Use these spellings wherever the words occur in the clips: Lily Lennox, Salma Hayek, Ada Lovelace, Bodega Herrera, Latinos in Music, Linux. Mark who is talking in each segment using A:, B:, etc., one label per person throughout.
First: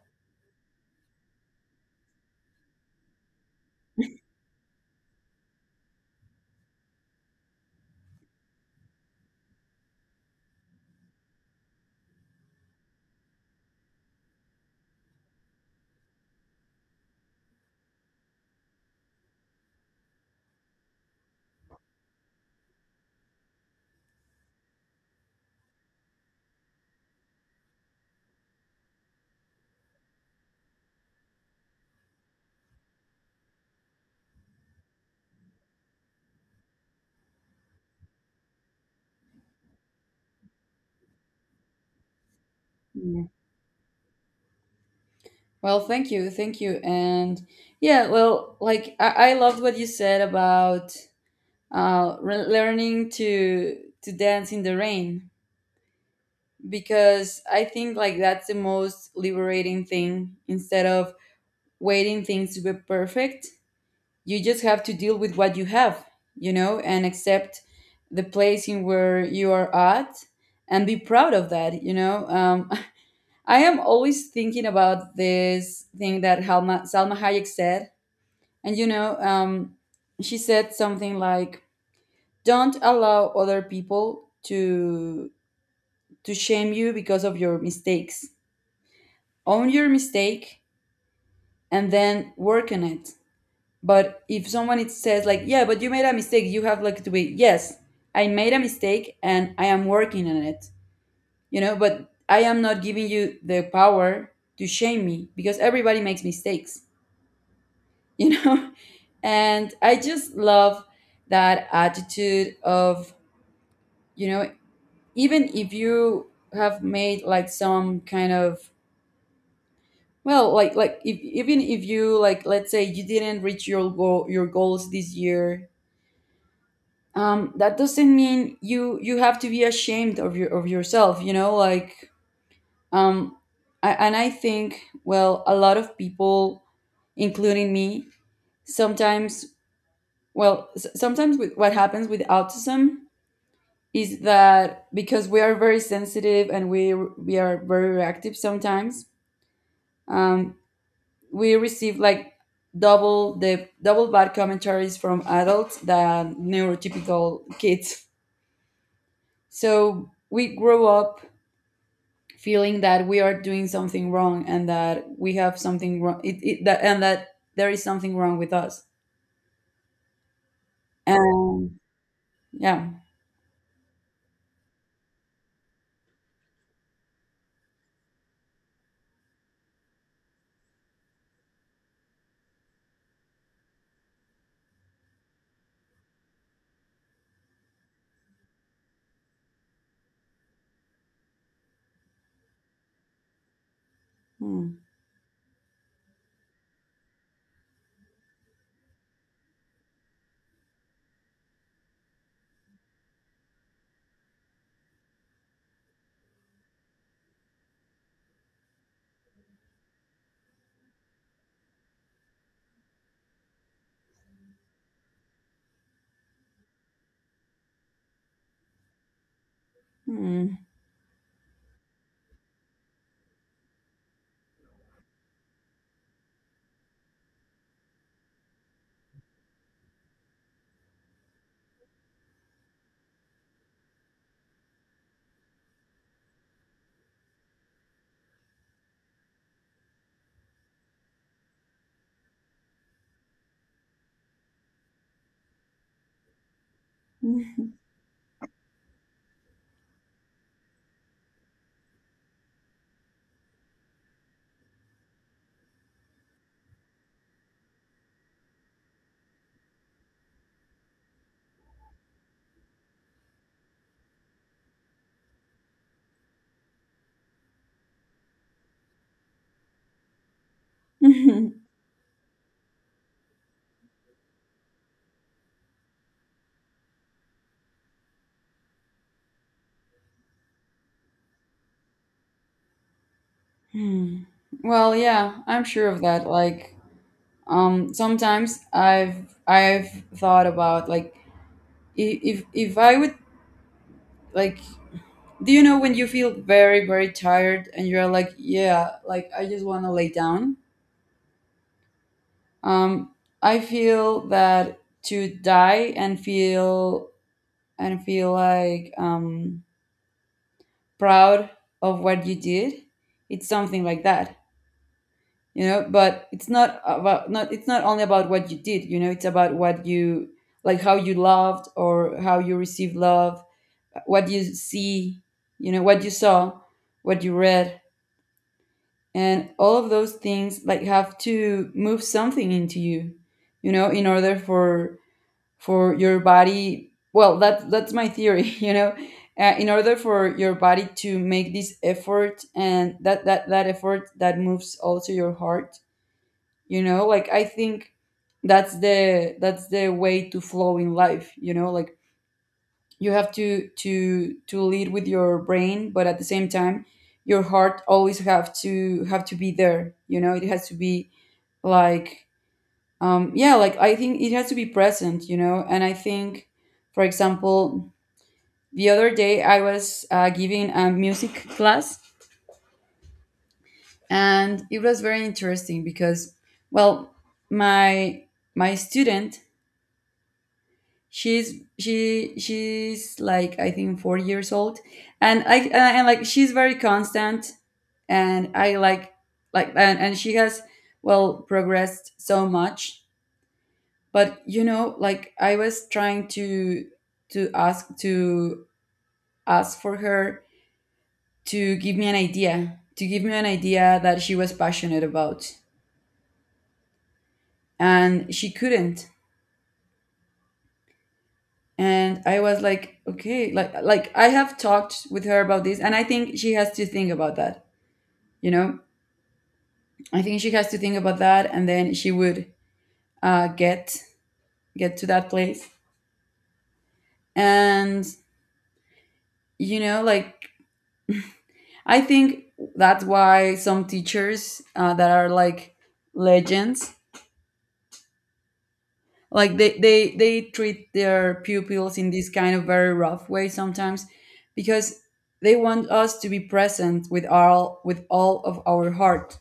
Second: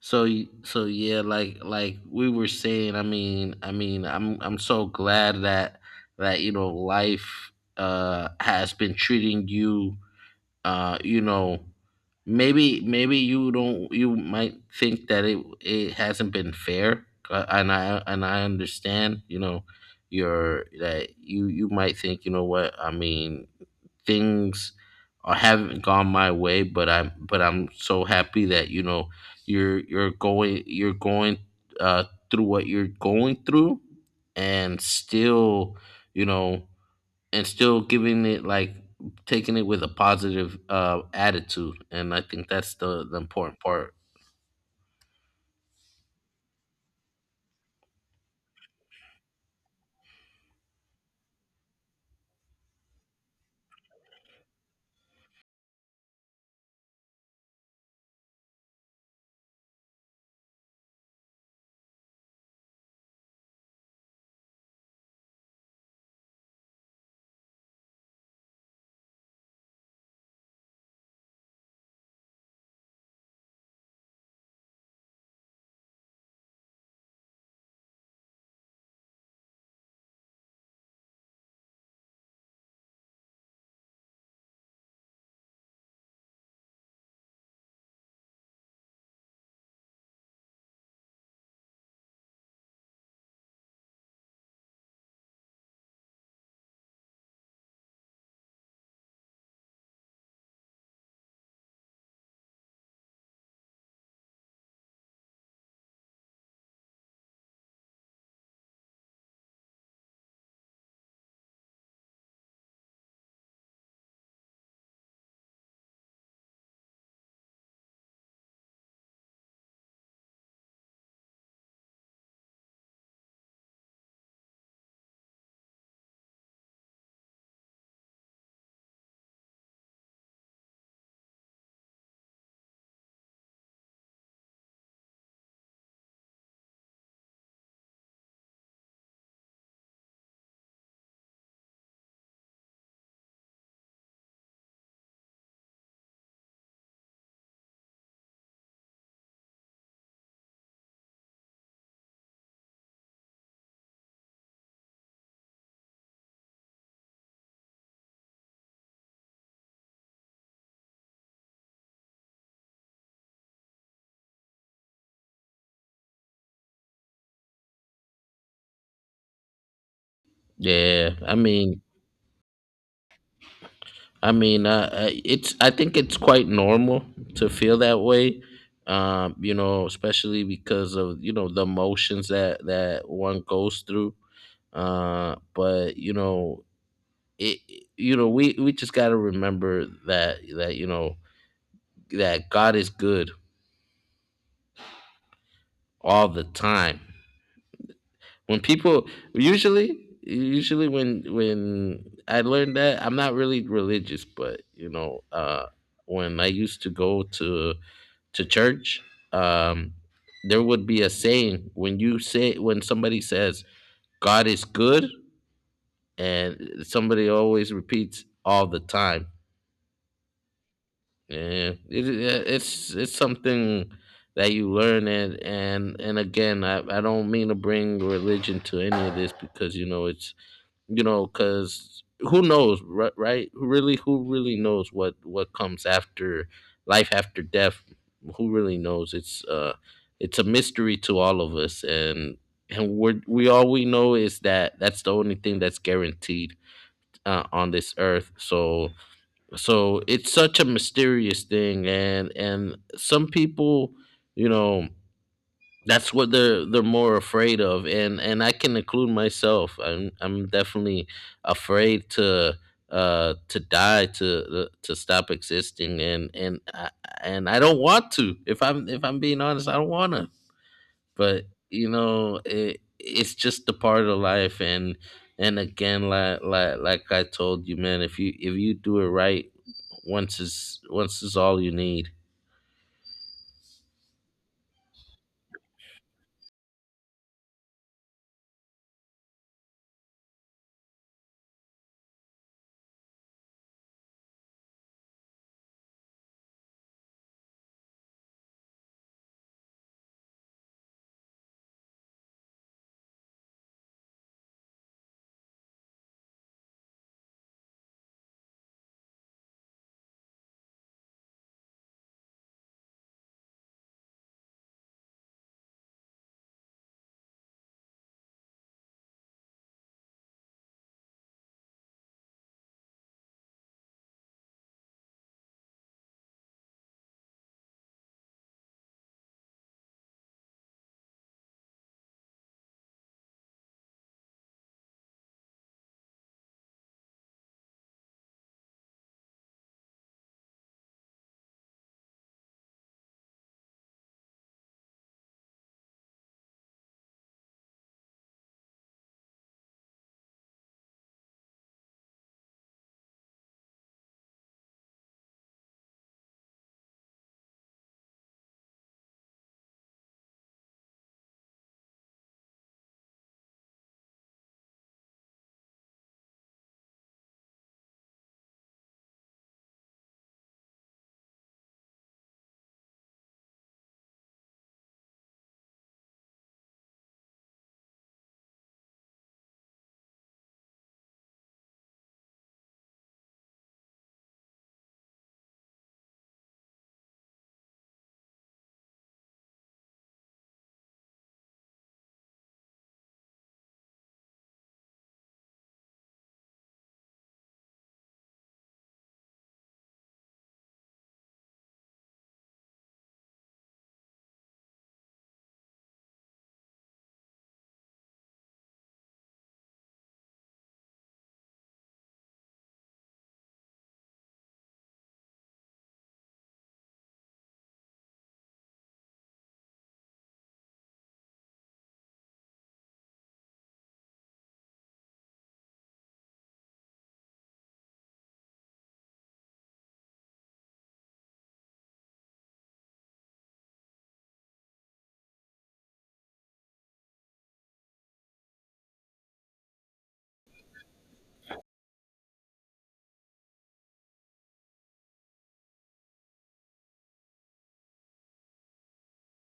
A: So yeah, like we were saying, I mean, I'm so glad that you know life has been treating you, you know. Maybe you don't you might think that it hasn't been fair, and I understand, you know, your that you might think, you know what, I mean, things or haven't gone my way, but I'm so happy that, you know, you're going uh through what you're going through, and still, you know, and still giving it, like, taking it with a positive attitude. And I think that's the
B: Yeah.
A: important part.
B: Well, thank you, and yeah, well, like I loved what you said about learning to dance in the rain because I think like that's the most liberating thing. Instead of waiting things to be perfect, you just have to deal with what you have, you know, and accept the place in where you are at and be proud of that, you know. I am always thinking about this thing that Salma Hayek said. And you know, she said something like, don't allow other people to shame you because of your mistakes. Own your mistake and then work on it. But if someone it says like, yeah, but you made a mistake, you have like to be, yes, I made a mistake and I am working on it. You know, but I am not giving you the power to shame me because everybody makes mistakes you know and I just love that attitude of you know even if you have made like some kind of well like if, even if you like let's say you didn't reach your goal your goals this year. That doesn't mean you have to be ashamed of your of yourself, you know like. um and I think well a lot of people including me sometimes, well sometimes with what happens with autism is that because we are very sensitive and we are very reactive sometimes, um, we receive like double bad commentaries from adults than neurotypical kids, so we grow up feeling that we are doing something wrong and that we have something wrong it, it, that, and that there is something wrong with us
A: Yeah, I
B: and
A: mean
B: yeah.
A: I mean, it's. I think it's quite normal to feel that way. You know, especially because of, you know, the emotions that one goes through. But, you know, it. You know, we just got to remember that that God is good
B: Hmm.
A: all the time. When people Usually, when I learned that I'm not really religious, but, you know, when I used to go to church, um, there would be a saying. When you say when somebody says, "God is good," and somebody always repeats, "All the time."
B: Hmm.
A: Yeah, it's something that you learn. And again, I don't mean to bring religion to any of this, because, you know, because who knows, right? Who really who really knows what comes after? Life after death, who really knows? It's a mystery to all of us. And we all we know is that that's the only thing that's guaranteed, on this earth. So it's such a mysterious thing. And some people, you know, that's what they're more afraid of. And I can include myself. I'm definitely afraid to die, to stop existing. And I don't want to. If I'm being honest, I don't want to. But, you know, it's just a part of life. And again, like I told you, man, if you do it right, once is all you need.
B: Hmm. Well, yeah, I'm sure of that. Like, sometimes I've thought about like if I would like, do you know when you feel very very tired and you're like yeah like I just want to lay down. um I feel that to die and feel like proud of what you did, it's something like that, you know, but it's not about not, it's not only about what you did, you know, it's about what you like, how you loved or how you received love, what you see, you know, what you saw, what you read, and all of those things like have to move something into you, you know, in order for your body. Well, that's my theory, you know. In order for your body to make this effort and that effort that moves also your heart, you know, like I think that's the, that's the way to flow in life, you know, like you have to to lead with your brain but at the same time your heart always have to be there, you know, it has to be like, yeah, like I think it has to be present, you know, and I think for example the other day I was giving a music class and it was very interesting because, well, my my student, she's she's like I think 4 years old. And I and like she's very constant and I like and she has well progressed so much. But you know like I was trying to to ask to ask for her to give me an idea that she was passionate about and she couldn't. And I was like okay, like I have talked with her about this and I think she has to think about that, you know, I think she has to think about that and then she would uh, get get to that place. And you know like, I think that's why some teachers that are like legends, like they treat their pupils in this kind of very rough way sometimes because they want us to be present with all of our heart,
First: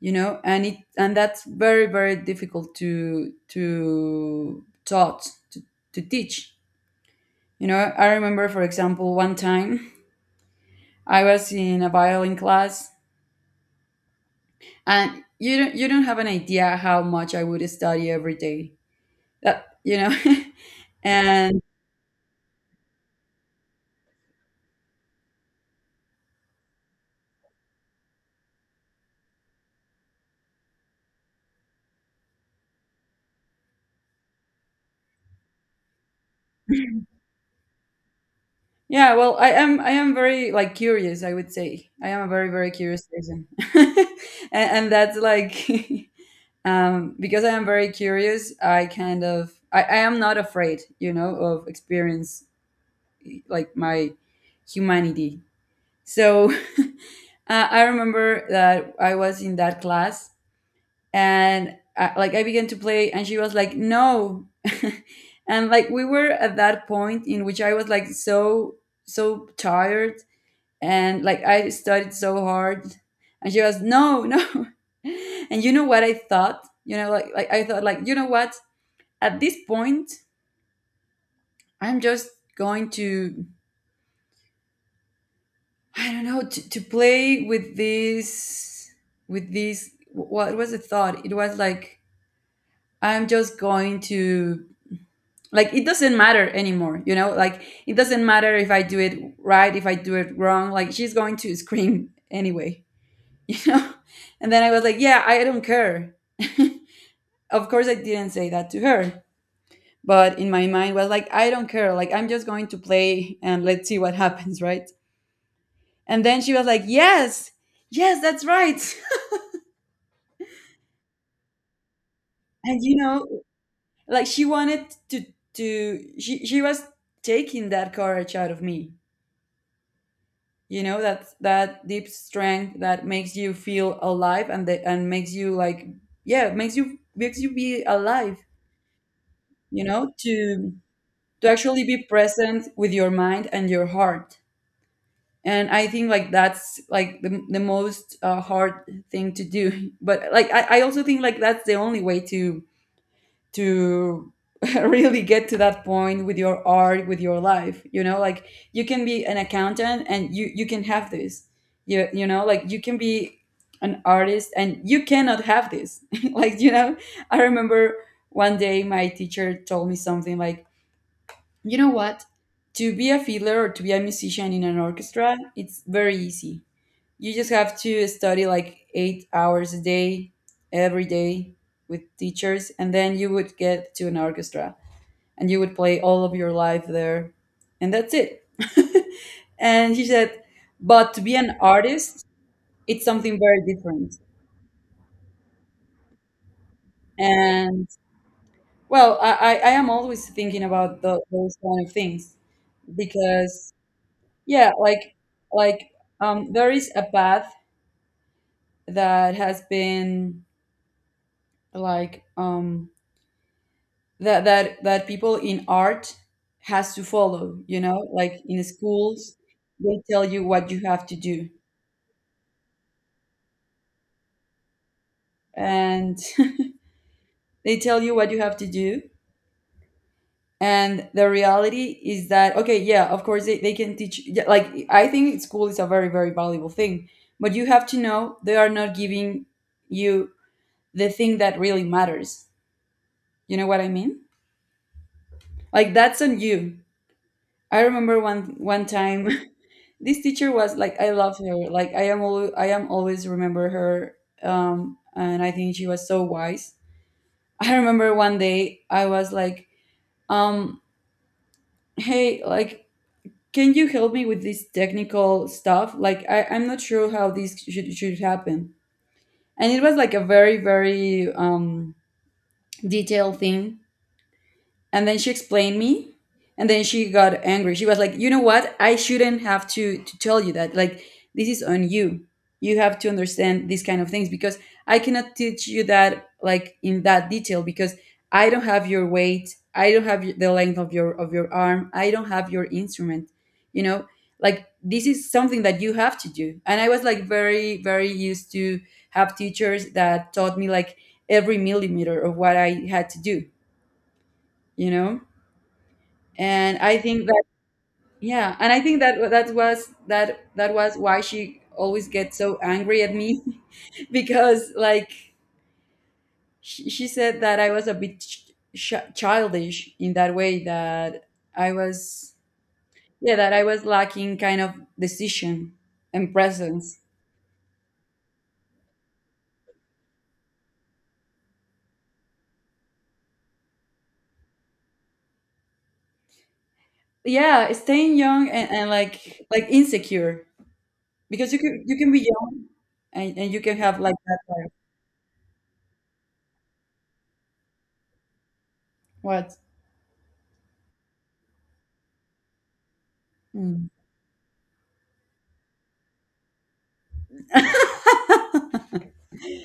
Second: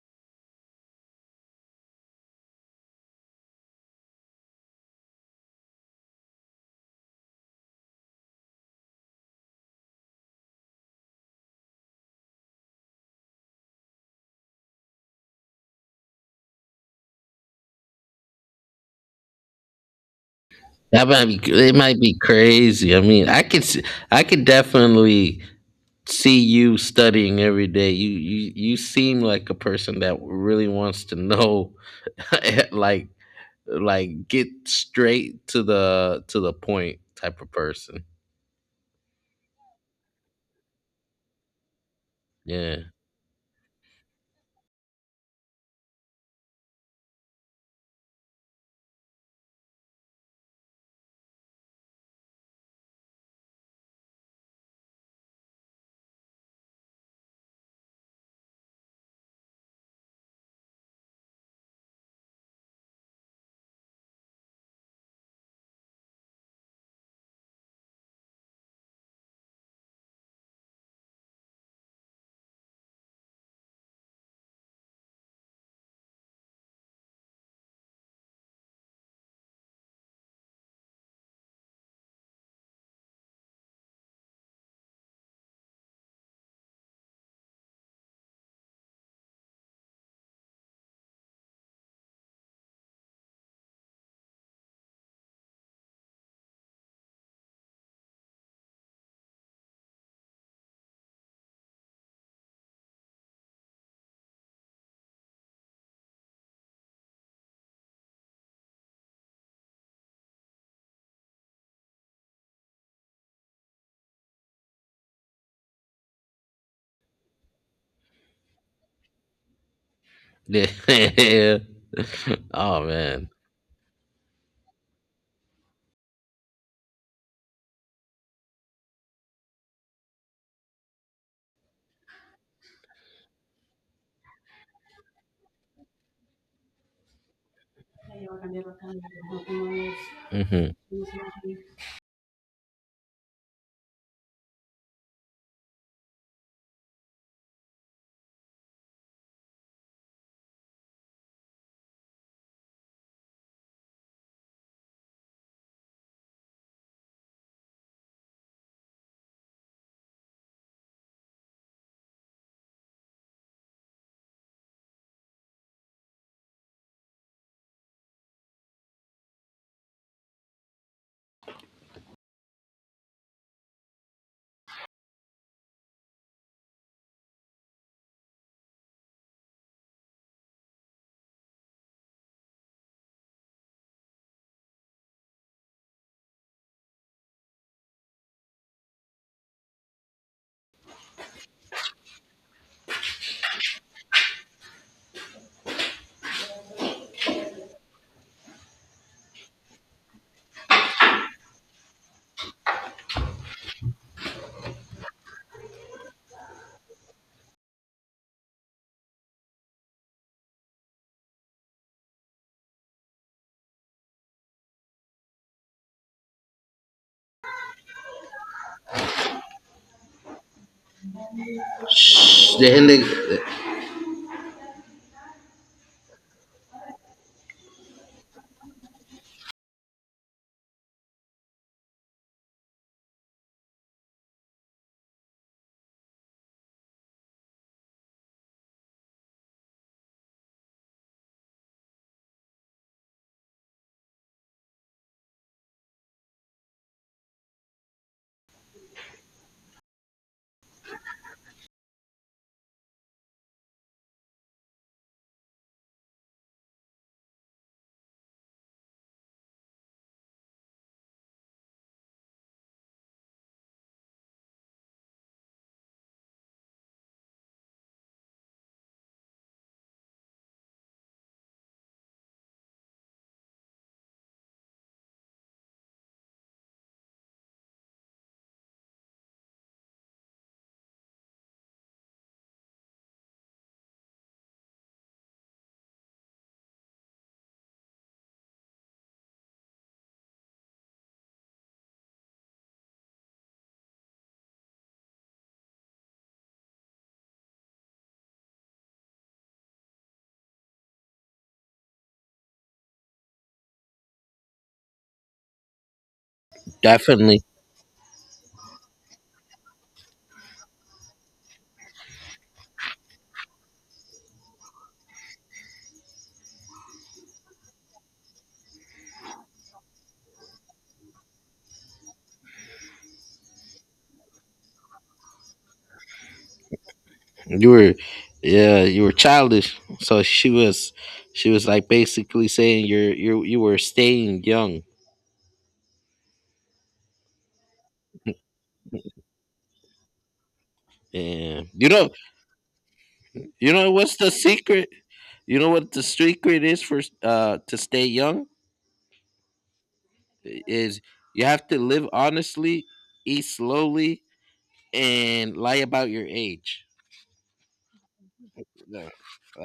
B: you know, and it, and that's very very difficult to to teach. You know, I remember for example one time I was in a violin class and you don't have an idea how much I would study every day, that you know.
A: That might
B: And
A: be it. Might be crazy. I mean, I could definitely see you studying every day. You seem like a person that really wants to know, like like get straight to the point type of person.
B: yeah, well I am very like curious, I would say I am a very very
A: Yeah.
B: curious person. and, and that's like, because I am very curious. I kind of I am not afraid, you know, of experience like my humanity. So I remember that I was in that class and I began to play, and she was like, "No," and like we were at that point in which I was like so so tired and like I studied so hard, and she was, "No, no," and you know what I thought? You know, I thought like, you know what, at this point I'm just going to I don't know to play with this, what was the thought, it was like I'm just going to, like, it doesn't matter anymore, you know, like it doesn't matter if I do it right, if I do it wrong, like she's going to scream anyway. You know, and then I was like yeah, I don't care. Of course I didn't say that to her, but in my mind was like, I don't care, like I'm just going to play and let's see what happens, right. And then she was like, "Yes, yes, that's right."
A: Yeah.
B: And
A: Oh,
B: you know,
A: man.
B: like she wanted to she was taking that courage out of me. You know, that, that deep strength that makes you feel alive and the, and makes you like, yeah, makes you be alive. You know,
A: Hmm.
B: to actually be present with your mind and your heart. And I think like that's like the most hard thing to do. But like I also think like that's the only way to to really get to that point with your art, with your life, you know, like you can be an accountant and you can have this, you know, like you can be an artist and you cannot have this. Like, you know, I remember one day my teacher told me something like, you know what, to be a fiddler or to be a musician in an orchestra it's very easy, you just have to study like 8 hours a day, every day, with teachers, and then you would get to an orchestra and you would play all of your life there. And that's it. And he said, but to be an artist, it's something very different. And well, I am always thinking about those kind of things because, yeah, like, there is a path that has been like, that people in art has to follow, you know, like in schools they tell you what you have to do.
A: Then they-
B: And they tell you what you have to do, and the reality is that okay yeah of course they can teach, yeah, like I think school is a very very valuable thing, but you have to know they are not giving you the thing that really matters, you know what I mean, like that's on you. I remember one one time, this teacher was like, I love her, like I am always remember her. And I think she was so wise. I remember one day I was like, um hey like, can you help me with this technical stuff, like I'm not sure how this should happen. And it was like a very very detailed thing, and then she explained me, and then she got angry, she was like, you know what, I shouldn't have to tell you that, like this is on you, you have to understand these kind of things because I cannot teach you that like in that detail because I don't have your weight, I don't have the length of your arm, I don't have your instrument, you know, like this is something that you have to do. And I was like very very used to have teachers that taught me like every millimeter of what I had to do, you know, and I think
A: Definitely.
B: that, yeah, and I think that that was why she always gets so angry at me. Because like she said that I was a bit childish in that way, that I was, yeah, that I was lacking kind of decision and presence.
A: You were, yeah, you were childish. So she was, like, basically saying you were staying young.
B: Yeah, staying young and, like insecure, because you
A: And
B: can, you can be young and, you
A: you
B: can
A: know
B: have like
A: what's the
B: that-
A: secret? You know what the secret is for to stay young
B: what.
A: is? You have to live honestly, eat
B: Hmm.
A: slowly, and lie about your age. Yeah.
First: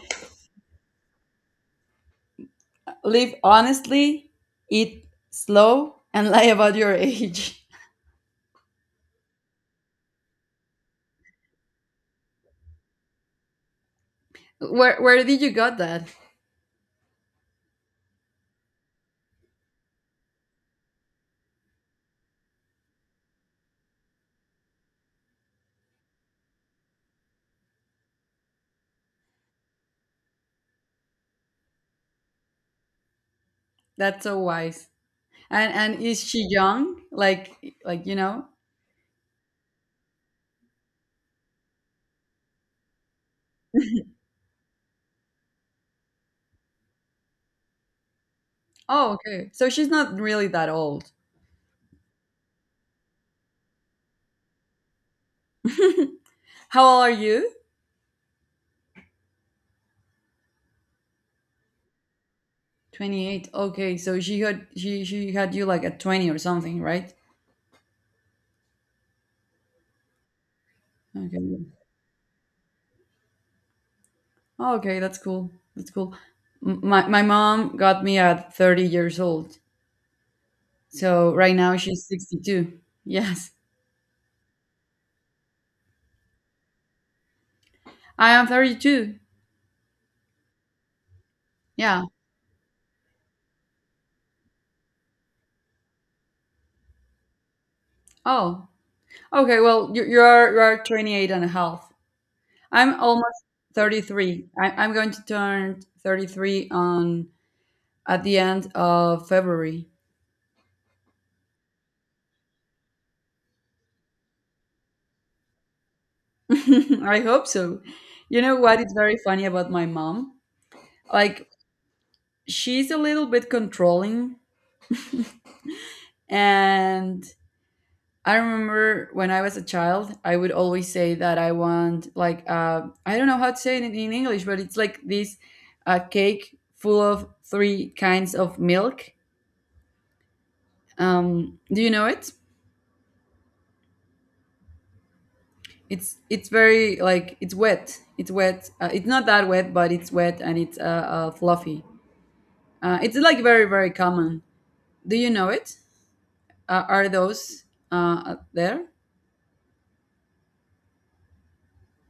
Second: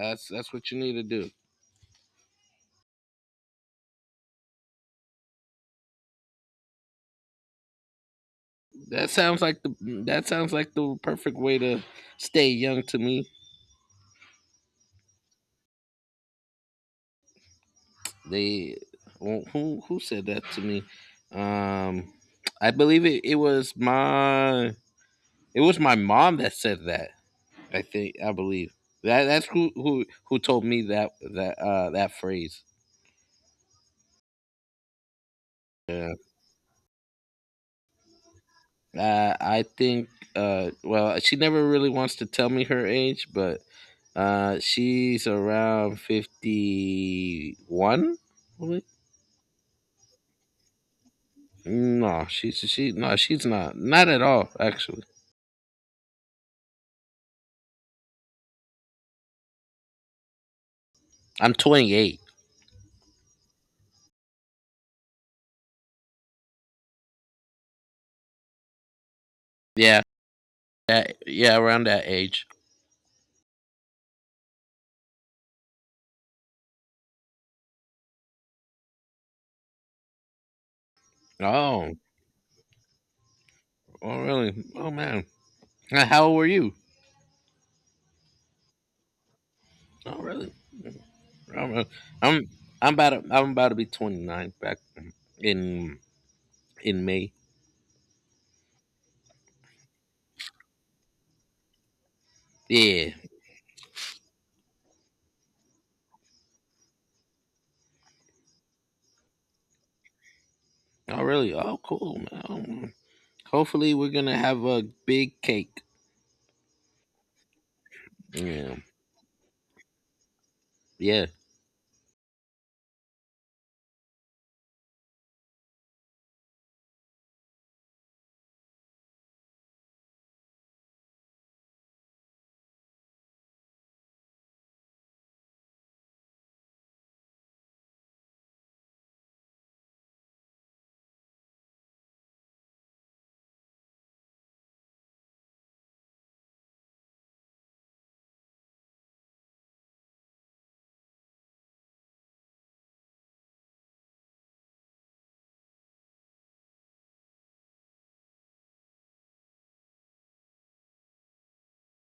A: That's what you need to do.
B: Live honestly, eat slow, and lie about your age.
A: That sounds like the that sounds like the perfect way to stay young to me.
B: Where did you got that?
A: They Who said that to me? Um, I believe it was my mom that said that. I believe that that's who told me that that phrase.
B: That's so wise. And
A: Yeah.
B: is she young? Like you know?
A: I think well, she never really wants to tell me her age, but she's around 51, probably.
B: Oh, okay. So she's not really that old.
A: No, she's she no, she's not. Not at all, actually.
B: How old are you?
A: I'm 28.
B: 28. Okay, so she had you like at 20 or something, right?
A: Yeah. That Yeah,
B: Okay.
A: around that age.
B: Oh, okay, that's cool. That's cool. My mom got me at 30 years old. So right now
A: Oh,
B: she's 62. Yes.
A: oh, really? Oh, man. How old were you?
B: I am 32.
A: Oh, really? I'm
B: Yeah.
A: I'm I'm about to be 29 back in May.
B: Oh. Okay. Well, you are 28. I'm
A: Yeah.
B: almost 33. I'm going to turn 33 on at the end of February.
A: Oh, really? Oh, cool. Man. Oh, man. Hopefully we're gonna have a big cake.
B: I hope so. You know
A: Yeah.
B: what is very funny about my mom?
A: Yeah.
B: Like she's a little bit controlling, and I remember when I was a child, I would always say that I want like I don't know how to say it in English, but it's like this cake full of three kinds of milk. Do you know it? It's very like it's wet. It's wet. It's not that wet, but it's wet and it's fluffy. It's like very very common. Do you know it? Are those there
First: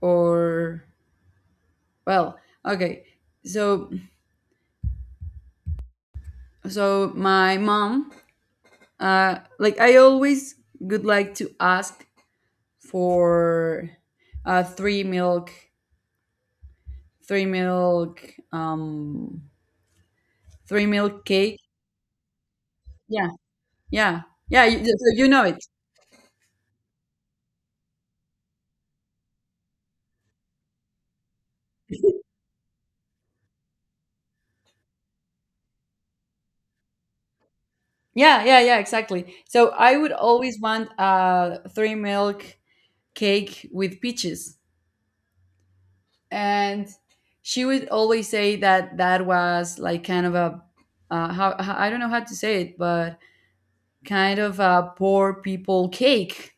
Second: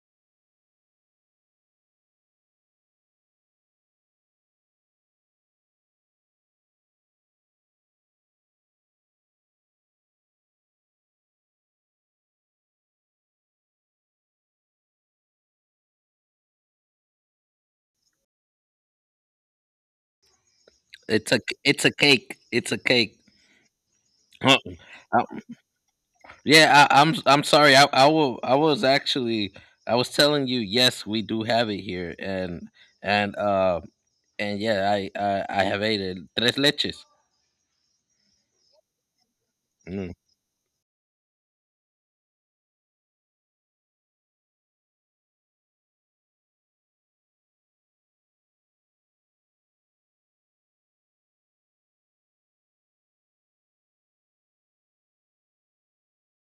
B: or well? Okay, so so my mom. Like I always would like to ask for three milk, three milk, three milk cake.
A: It's a cake. It's a cake.
B: Yeah, yeah,
A: Huh.
B: yeah. You, so
A: Uh,
B: you know it.
A: yeah. I'm sorry. I was actually I was telling you, yes, we do have it here, and uh and yeah, I have ate it. Tres leches.
B: Yeah, yeah, yeah. Exactly. So I would
A: Mm.
B: always want three milk cake with peaches, and she would always say that that was like kind of a I don't know how to say it, but kind of a poor people cake.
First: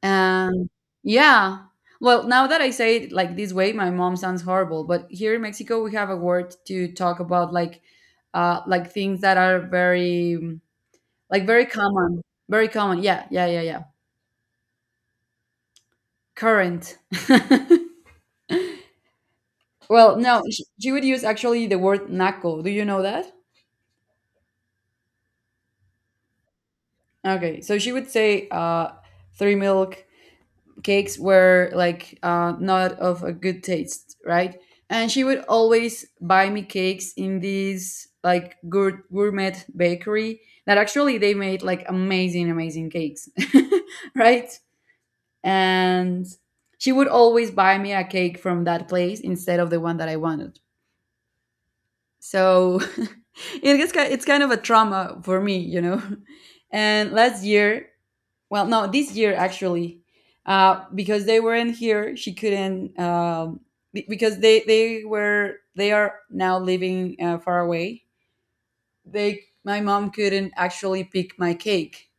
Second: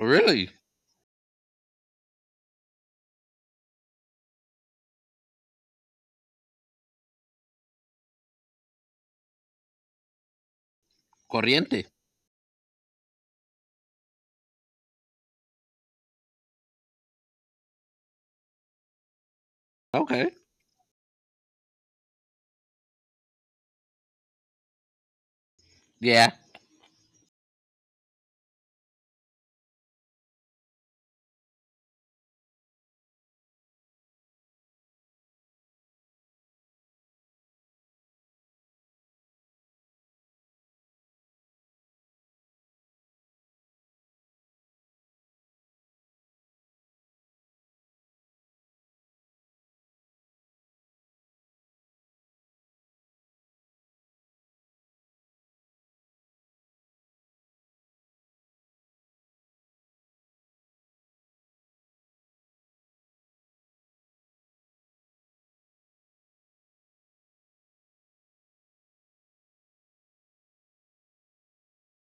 A: Really?
B: And yeah, well, now that I say it like this way, my mom sounds horrible. But here in Mexico, we have a word to talk about, like things that are very, like very
A: Corriente.
B: common, very common. Yeah, yeah, yeah, yeah. Current. Well,
A: Okay.
B: no, she would use actually the word naco. Do you know that?
A: Yeah.
B: Okay, so she would say, three milk cakes were like not of a good taste, right? And she would always buy me cakes in this like gourmet bakery that actually they made like amazing, amazing cakes, right? And she would always buy me a cake from that place instead of the one that I wanted. So it gets it's kind of a trauma for me, And last year, well, no, this year actually, because they weren't here, she couldn't. Because they were they are now living far away. They my mom couldn't actually pick my cake,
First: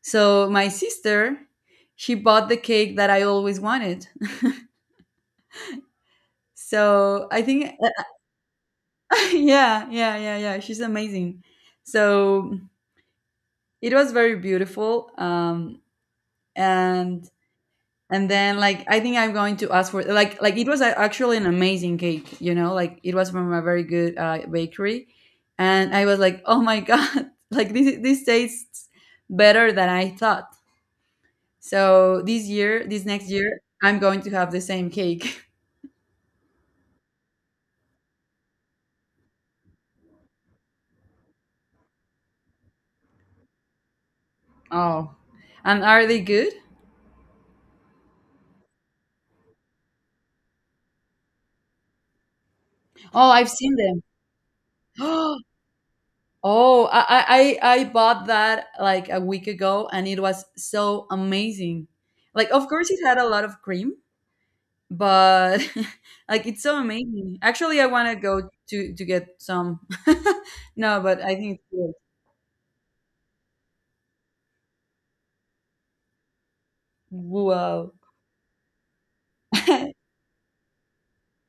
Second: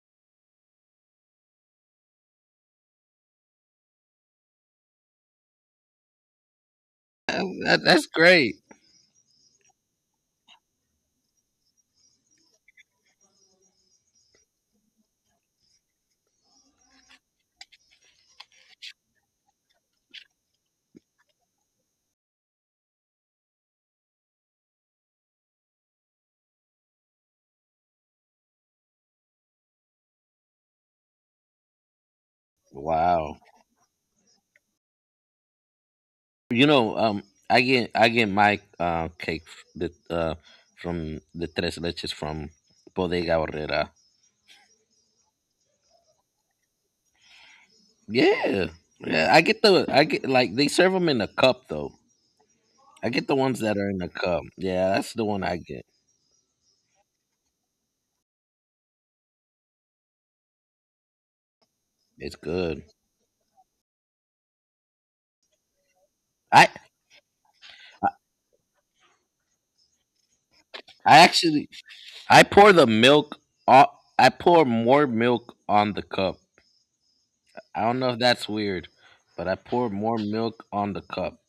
B: so my sister, she bought the cake that I always wanted. So I think,
A: That's great.
B: yeah, yeah, yeah, yeah. She's amazing. So it was very beautiful. And and then like I think I'm going to ask for like it was actually an amazing cake, like it was from a very good bakery, and I was like, oh my god, like this tastes better than I thought. So this year, this next
A: Wow.
B: year I'm going to have the same cake.
A: You know, I get my cake f- the from the tres leches from Bodega Herrera.
B: Oh, and are they good?
A: Yeah, yeah. I get, like, they serve them in a cup though. I get
B: Oh,
A: the
B: I've
A: ones
B: seen
A: that are
B: them.
A: in a cup. Yeah, that's the one I get.
B: Oh, I bought that like a week ago and it was so amazing.
A: It's
B: Like of
A: good.
B: course it had a lot of cream, but like it's
A: I
B: so amazing. Actually I want to go to get some. No,
A: I
B: but I think it's
A: actually
B: good.
A: I pour the milk. o- I pour more milk on the cup. I
B: Wow.
A: don't know if that's weird, but I pour more milk on the cup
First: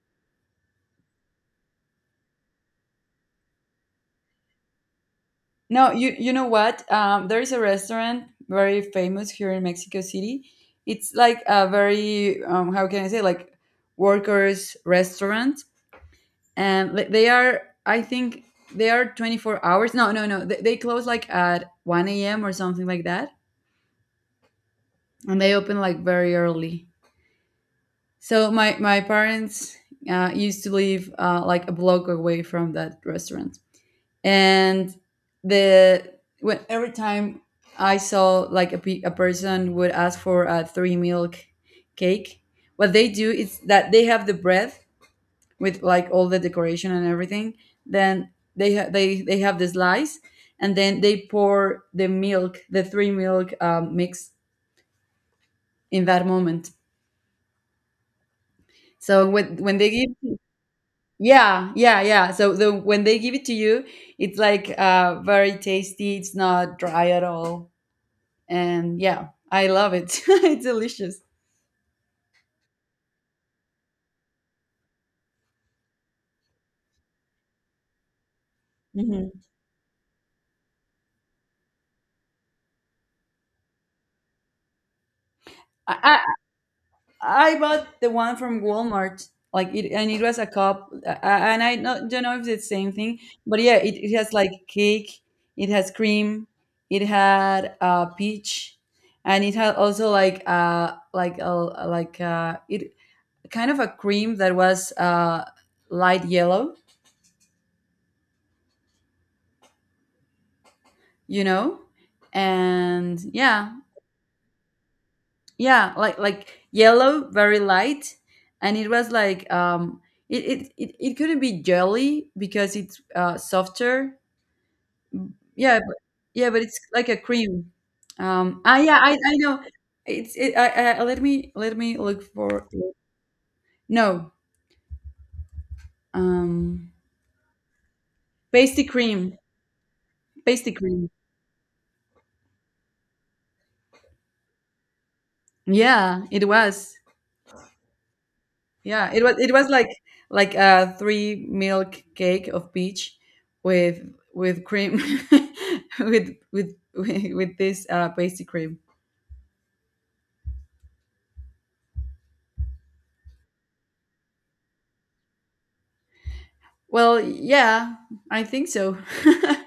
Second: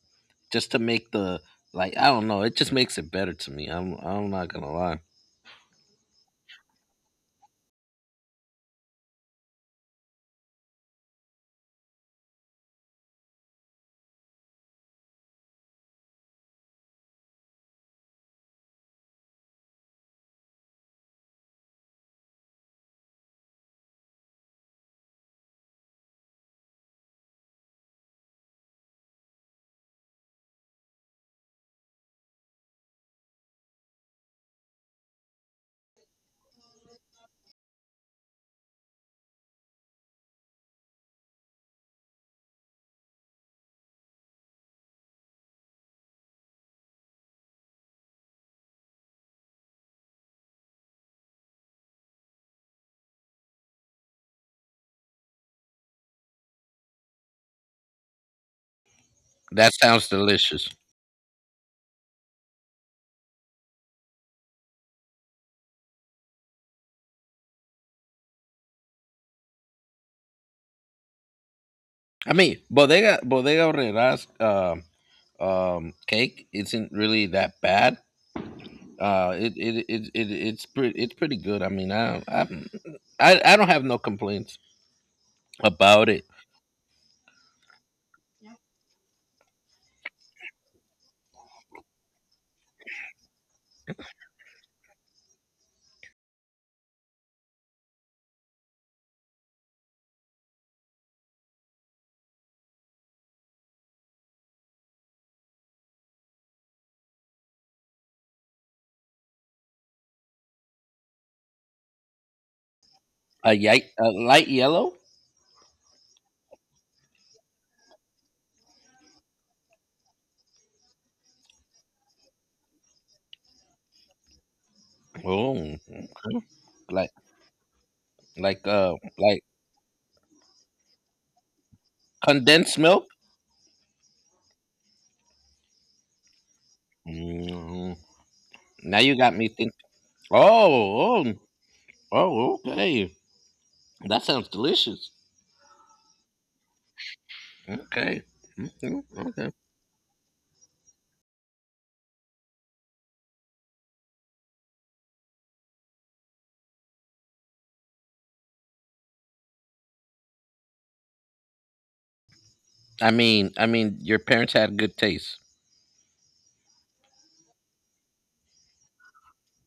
A: just to make the, like. I don't know. It just makes it better to me. I'm not gonna lie.
B: No, you you know what there is a restaurant very famous here in Mexico City. It's like a very how can I say, like workers restaurant. And they are I think they are 24 hours. No no no, they close like at 1 a.m. or something like that, and they open like very early. So my parents used to live like a block away from that restaurant, and the when every time I saw like a, a person would ask for a three milk cake, what they do is that they have the bread with like all the decoration and everything. Then they have the slice, and then they pour the milk, the three milk mix in that moment. So
A: That
B: when they
A: sounds
B: give.
A: delicious.
B: Yeah, yeah, yeah. So the when they give it to you, it's like very tasty. It's not dry at all, and yeah, I love it. It's delicious.
A: I mean, Bodega Aurrera's, cake isn't really that bad.
B: Mhm.
A: It's pretty it's pretty good. I mean, I don't have no complaints
B: I,
A: about
B: I
A: it.
B: I bought the one from Walmart, like it, and it was a cup, and I not, don't know if it's the same thing, but yeah, it has like cake, it has cream, it had peach, and it had also like a like it kind of a cream that was light yellow, you know, and yeah,
A: A light yellow.
B: yeah, like yellow, very light, and it was like it couldn't be jelly because it's softer.
A: Oh, okay.
B: Yeah, but, yeah, but it's like
A: like
B: a cream.
A: like uh
B: Yeah, I
A: like
B: know. It's it. Let me look for.
A: condensed milk.
B: No, um,
A: Hmm.
B: pasty
A: Now you got
B: cream,
A: me thinking.
B: pasty cream.
A: Oh, oh, oh, okay. That sounds delicious.
B: Yeah, it was.
A: Okay. Mhm.
B: Yeah, it
A: Okay.
B: was like a three milk cake of peach with with cream with this pasty cream.
A: I mean, your parents had good taste.
B: Well, yeah, I think so.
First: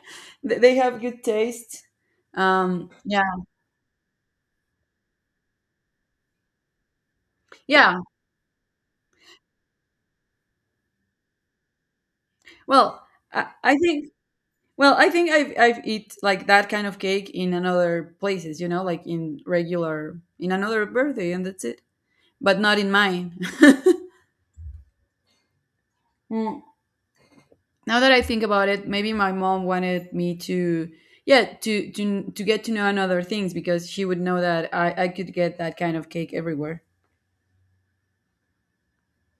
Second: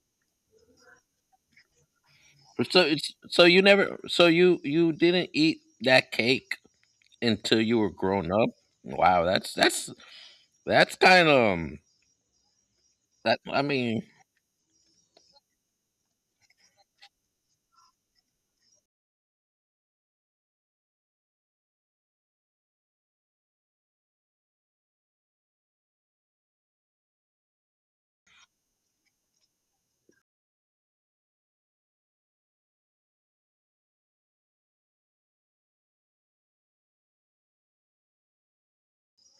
B: They have good taste.
A: So it's
B: Yeah,
A: so you never so you didn't eat that cake until you were
B: yeah.
A: grown up. Wow, that's kind of,
B: Well,
A: that. I
B: I
A: mean.
B: think, well, I think I've eat like that kind of cake in another places. You know, like in regular in another birthday, and that's it. But not in mine. Mm. Now that I think about it, maybe my mom wanted me to, yeah, to get to know another things because she would know that I could get that kind of cake everywhere.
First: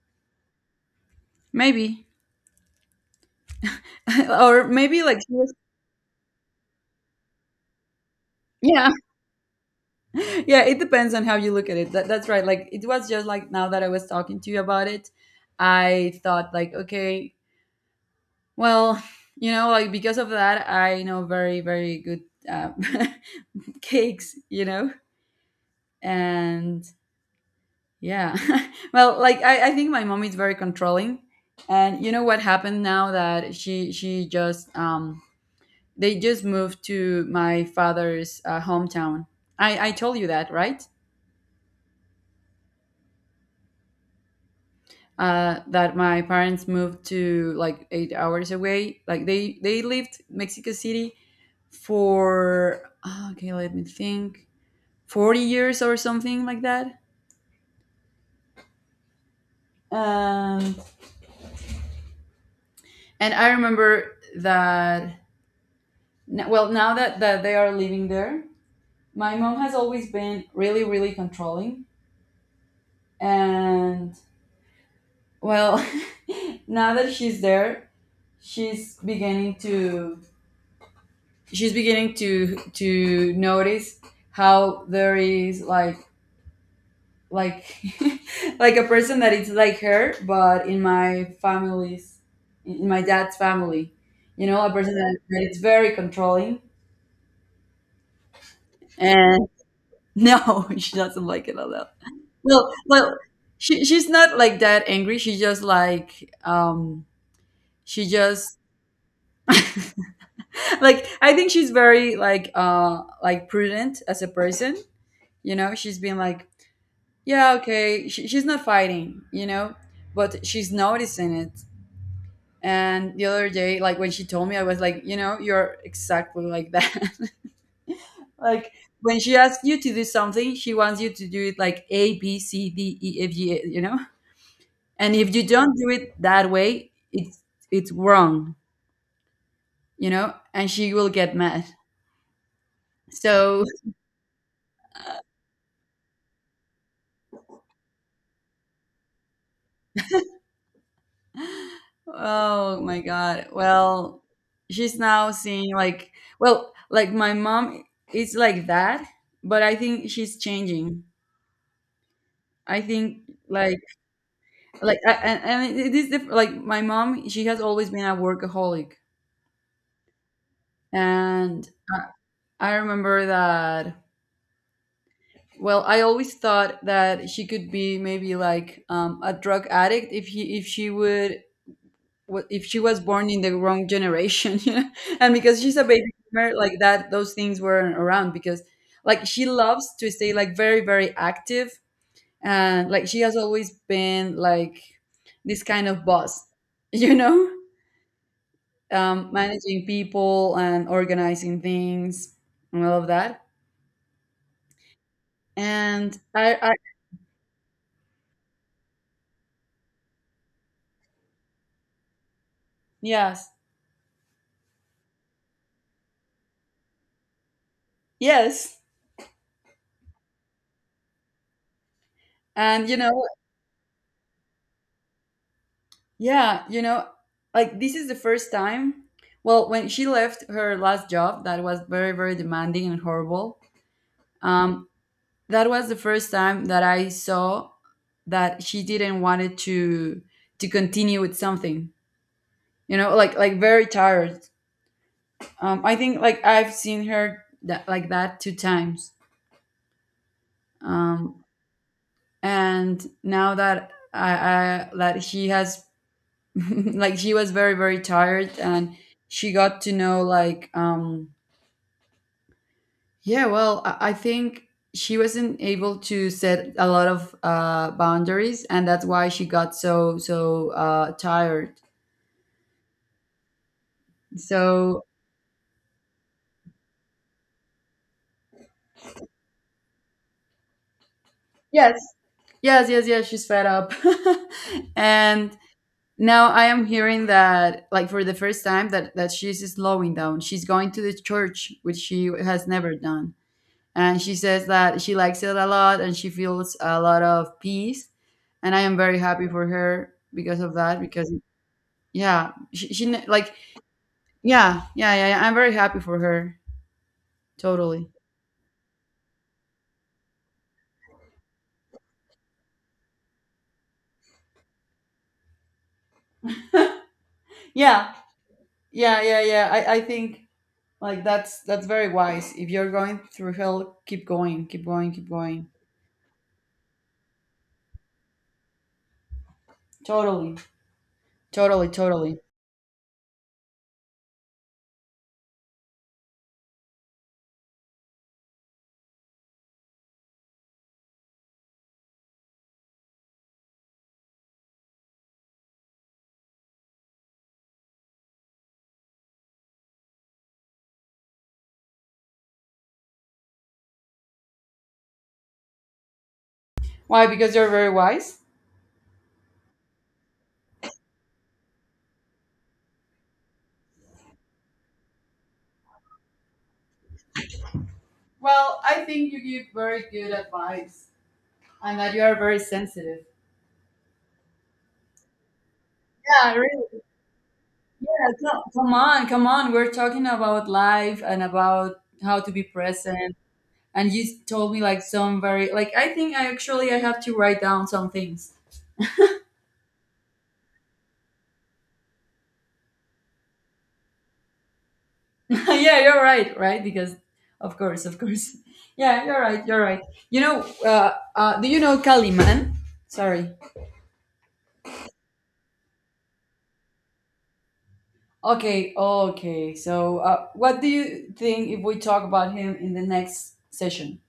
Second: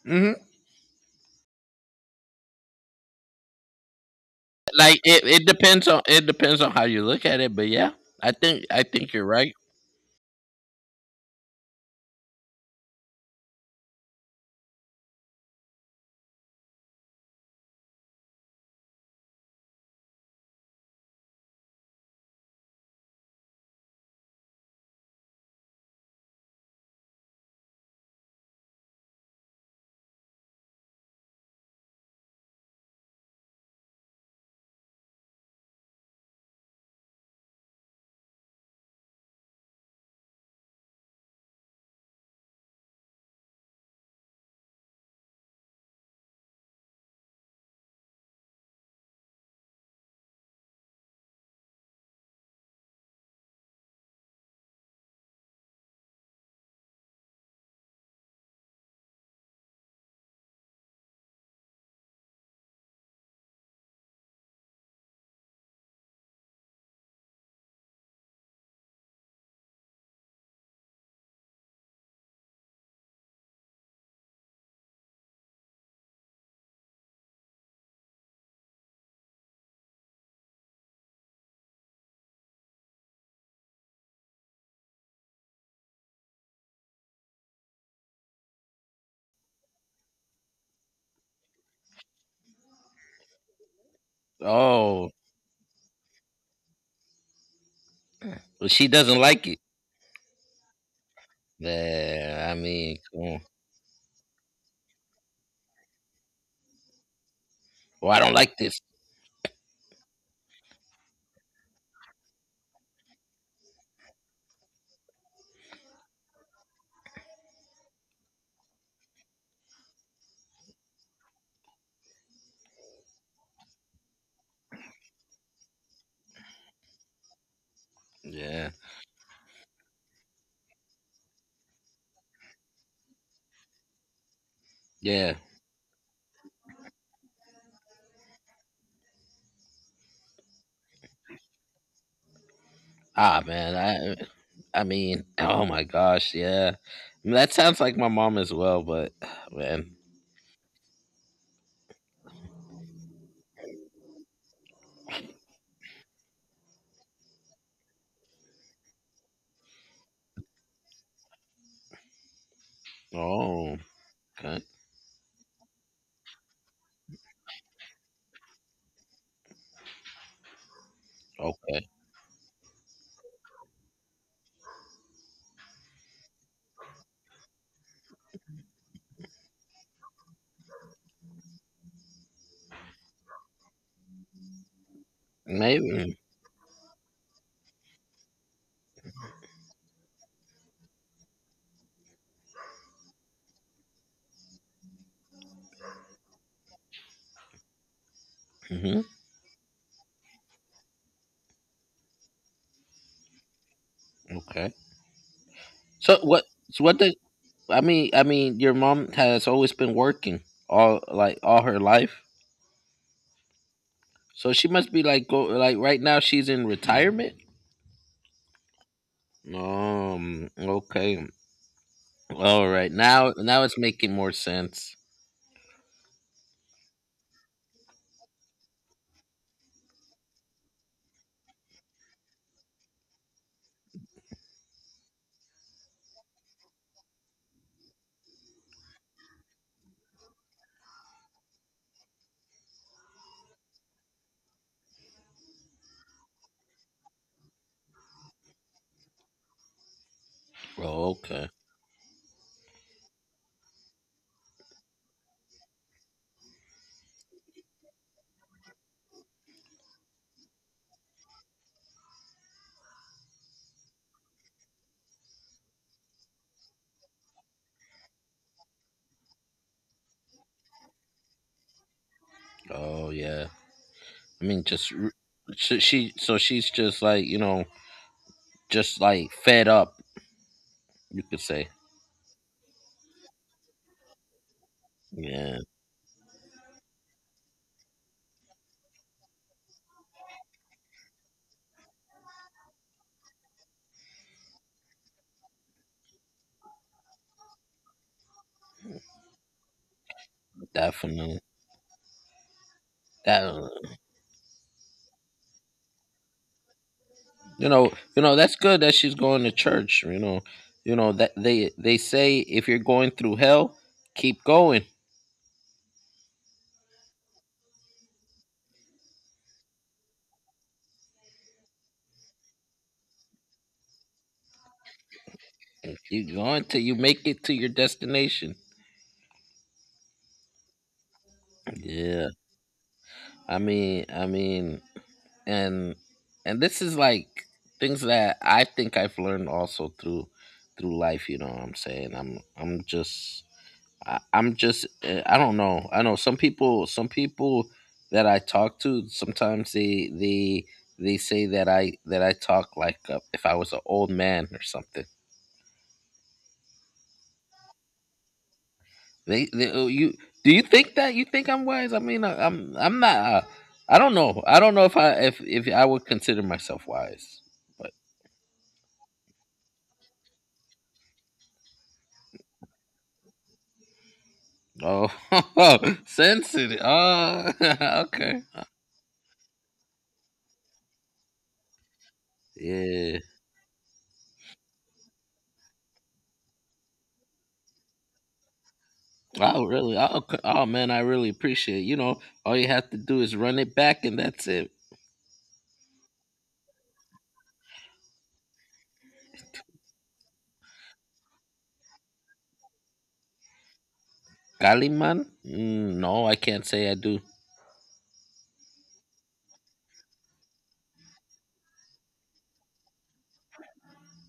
A: Mhm.
B: Maybe or
A: Like
B: maybe like she was.
A: it depends on how you look at it, but yeah, I
B: Yeah.
A: think you're right.
B: Yeah, it depends on how you look at it. That's right. Like it was just like now that I was talking to you about it, I thought like okay, well, you know, like because of that I know very very good uh, cakes, you know. And yeah. Well, like I think my mom is very controlling. And you know what happened now that she just they just moved to my father's hometown. I told you that, right? Uh, that my parents moved to like 8 hours away. Like they lived Mexico City for, ah, okay, let me think, 40 years or something like that. Um and I remember that well, now that that they are living there, my mom has always been really, really controlling. And well, now that she's there, she's beginning to, she's beginning to notice how there is like like a person that it's like her but in my family's in my dad's family, you know, a person
A: Oh.
B: that it's very controlling,
A: But she doesn't like
B: and
A: it.
B: no, she doesn't like it at all.
A: Yeah, I
B: Well,
A: mean,
B: well,
A: come on.
B: she she's not like that angry. She just like she
A: Well, I don't like
B: just
A: this.
B: like I think she's very like prudent as a person. You know, she's been like, yeah, okay, she's not fighting, you know, but she's noticing it. And the other day, like when she told me, I was like, you know, you're exactly like that.
A: Yeah,
B: Like when she asks you to do something, she wants you to do it like A, B, C, D, E, F, G, you know? And if
A: yeah.
B: you don't do it that way, it's wrong, you know, and she will get mad. So
A: Man, oh my gosh, yeah, I mean, that sounds like my mom as well, but man.
B: oh my god, well, she's now seeing like, well, like my mom is like that, but I think she's changing, I think.
A: Oh.
B: like
A: Okay.
B: like and it is like my mom, she has always been a workaholic, and
A: Okay.
B: I remember that. Well, I always thought that she could be maybe like a drug addict if he if she would if she was born in the wrong generation, you know? And because she's a baby
A: Maybe.
B: boomer, like that, those things weren't around. Because like she loves to stay like very very active, and like she has always been like this kind of boss, you know,
A: Hmm.
B: managing people and organizing things and all of that.
A: Okay.
B: And
A: so what
B: I.
A: so what the I mean, your mom has always been working, all all her life.
B: Yes,
A: So she must be, like, go like right now she's in retirement.
B: yes.
A: Okay. All
B: And
A: right.
B: you know,
A: Now it's making more sense.
B: yeah, you know, like this is the first time. Well, when she left her last job, that was very, very demanding and horrible. Um, that was the first time that I saw that she didn't wanted to continue with something. You know, like very tired. I think like I've seen her that like that two times.
A: Oh.
B: Um,
A: Okay.
B: and now that I that she has like she was very very tired, and she got to know like yeah, well, I think she wasn't able to set a lot of boundaries, and that's why she got so so tired.
A: Oh, yeah. I mean,
B: So
A: she. So she's just, like, you know, just like fed up. You could say.
B: yes, yes, yes, yes, she's fed up. And
A: Yeah.
B: now I am hearing that, like for the first time, that that she's slowing down. She's going to the church, which she has never done, and she says that she likes it a lot, and she feels a lot of peace. And I am very happy for her because of that, because
A: Definitely.
B: yeah, she kn
A: That
B: like yeah, yeah, yeah, yeah, I'm very happy for her.
A: You know,
B: Totally.
A: that's good that she's going to church. You know. You know that they say, if you're going through hell, keep going.
B: Yeah. Yeah, yeah, yeah. I think like that's very wise. If you're going through hell, keep going, keep going, keep going.
A: Keep going till you make it to your destination.
B: Totally. Totally,
A: Yeah.
B: totally.
A: I mean, and and this is, like, things that I think I've learned also through life. You know what I'm saying? I'm just, I don't know. I know some people that I talk to sometimes, they say that I talk like, if I was an old man or something.
B: Why? Because you're very wise?
A: They Oh, you, do you think that you think I'm wise? I mean, I'm not. I don't know. If I if I would consider myself wise. But.
B: Well, I think you give very good advice, and that you are very sensitive.
A: Oh.
B: Yeah,
A: Sensitive.
B: really.
A: Oh.
B: Yeah,
A: Okay.
B: come on, come on. We're talking about life and about how to be
A: Yeah.
B: present, and you told me like some very like I think I actually I have to write down some things.
A: Oh, really? Oh, man, I really appreciate it. You know, all you have to do is run it back and that's it.
B: Yeah, you're right, right? Because of course, of course. Yeah, you're right, you're right. You know, do you know Kaliman? Sorry.
A: Kaliman? Mm, no, I can't say I do.
B: Okay, okay. So, what do you think if we talk about him in the next session?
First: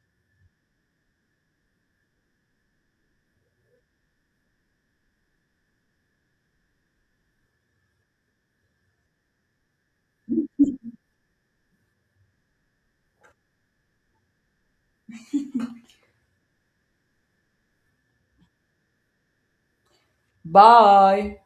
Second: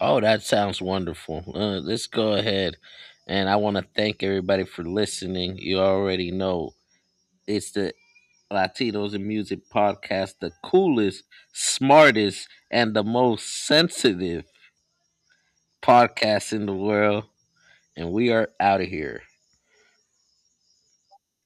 A: Oh, that sounds wonderful. Let's go ahead. And I want to thank everybody for listening. You already know it's the Latinos in Music podcast, the coolest, smartest, and the most sensitive podcast in the world. And we are out of here.
B: Bye.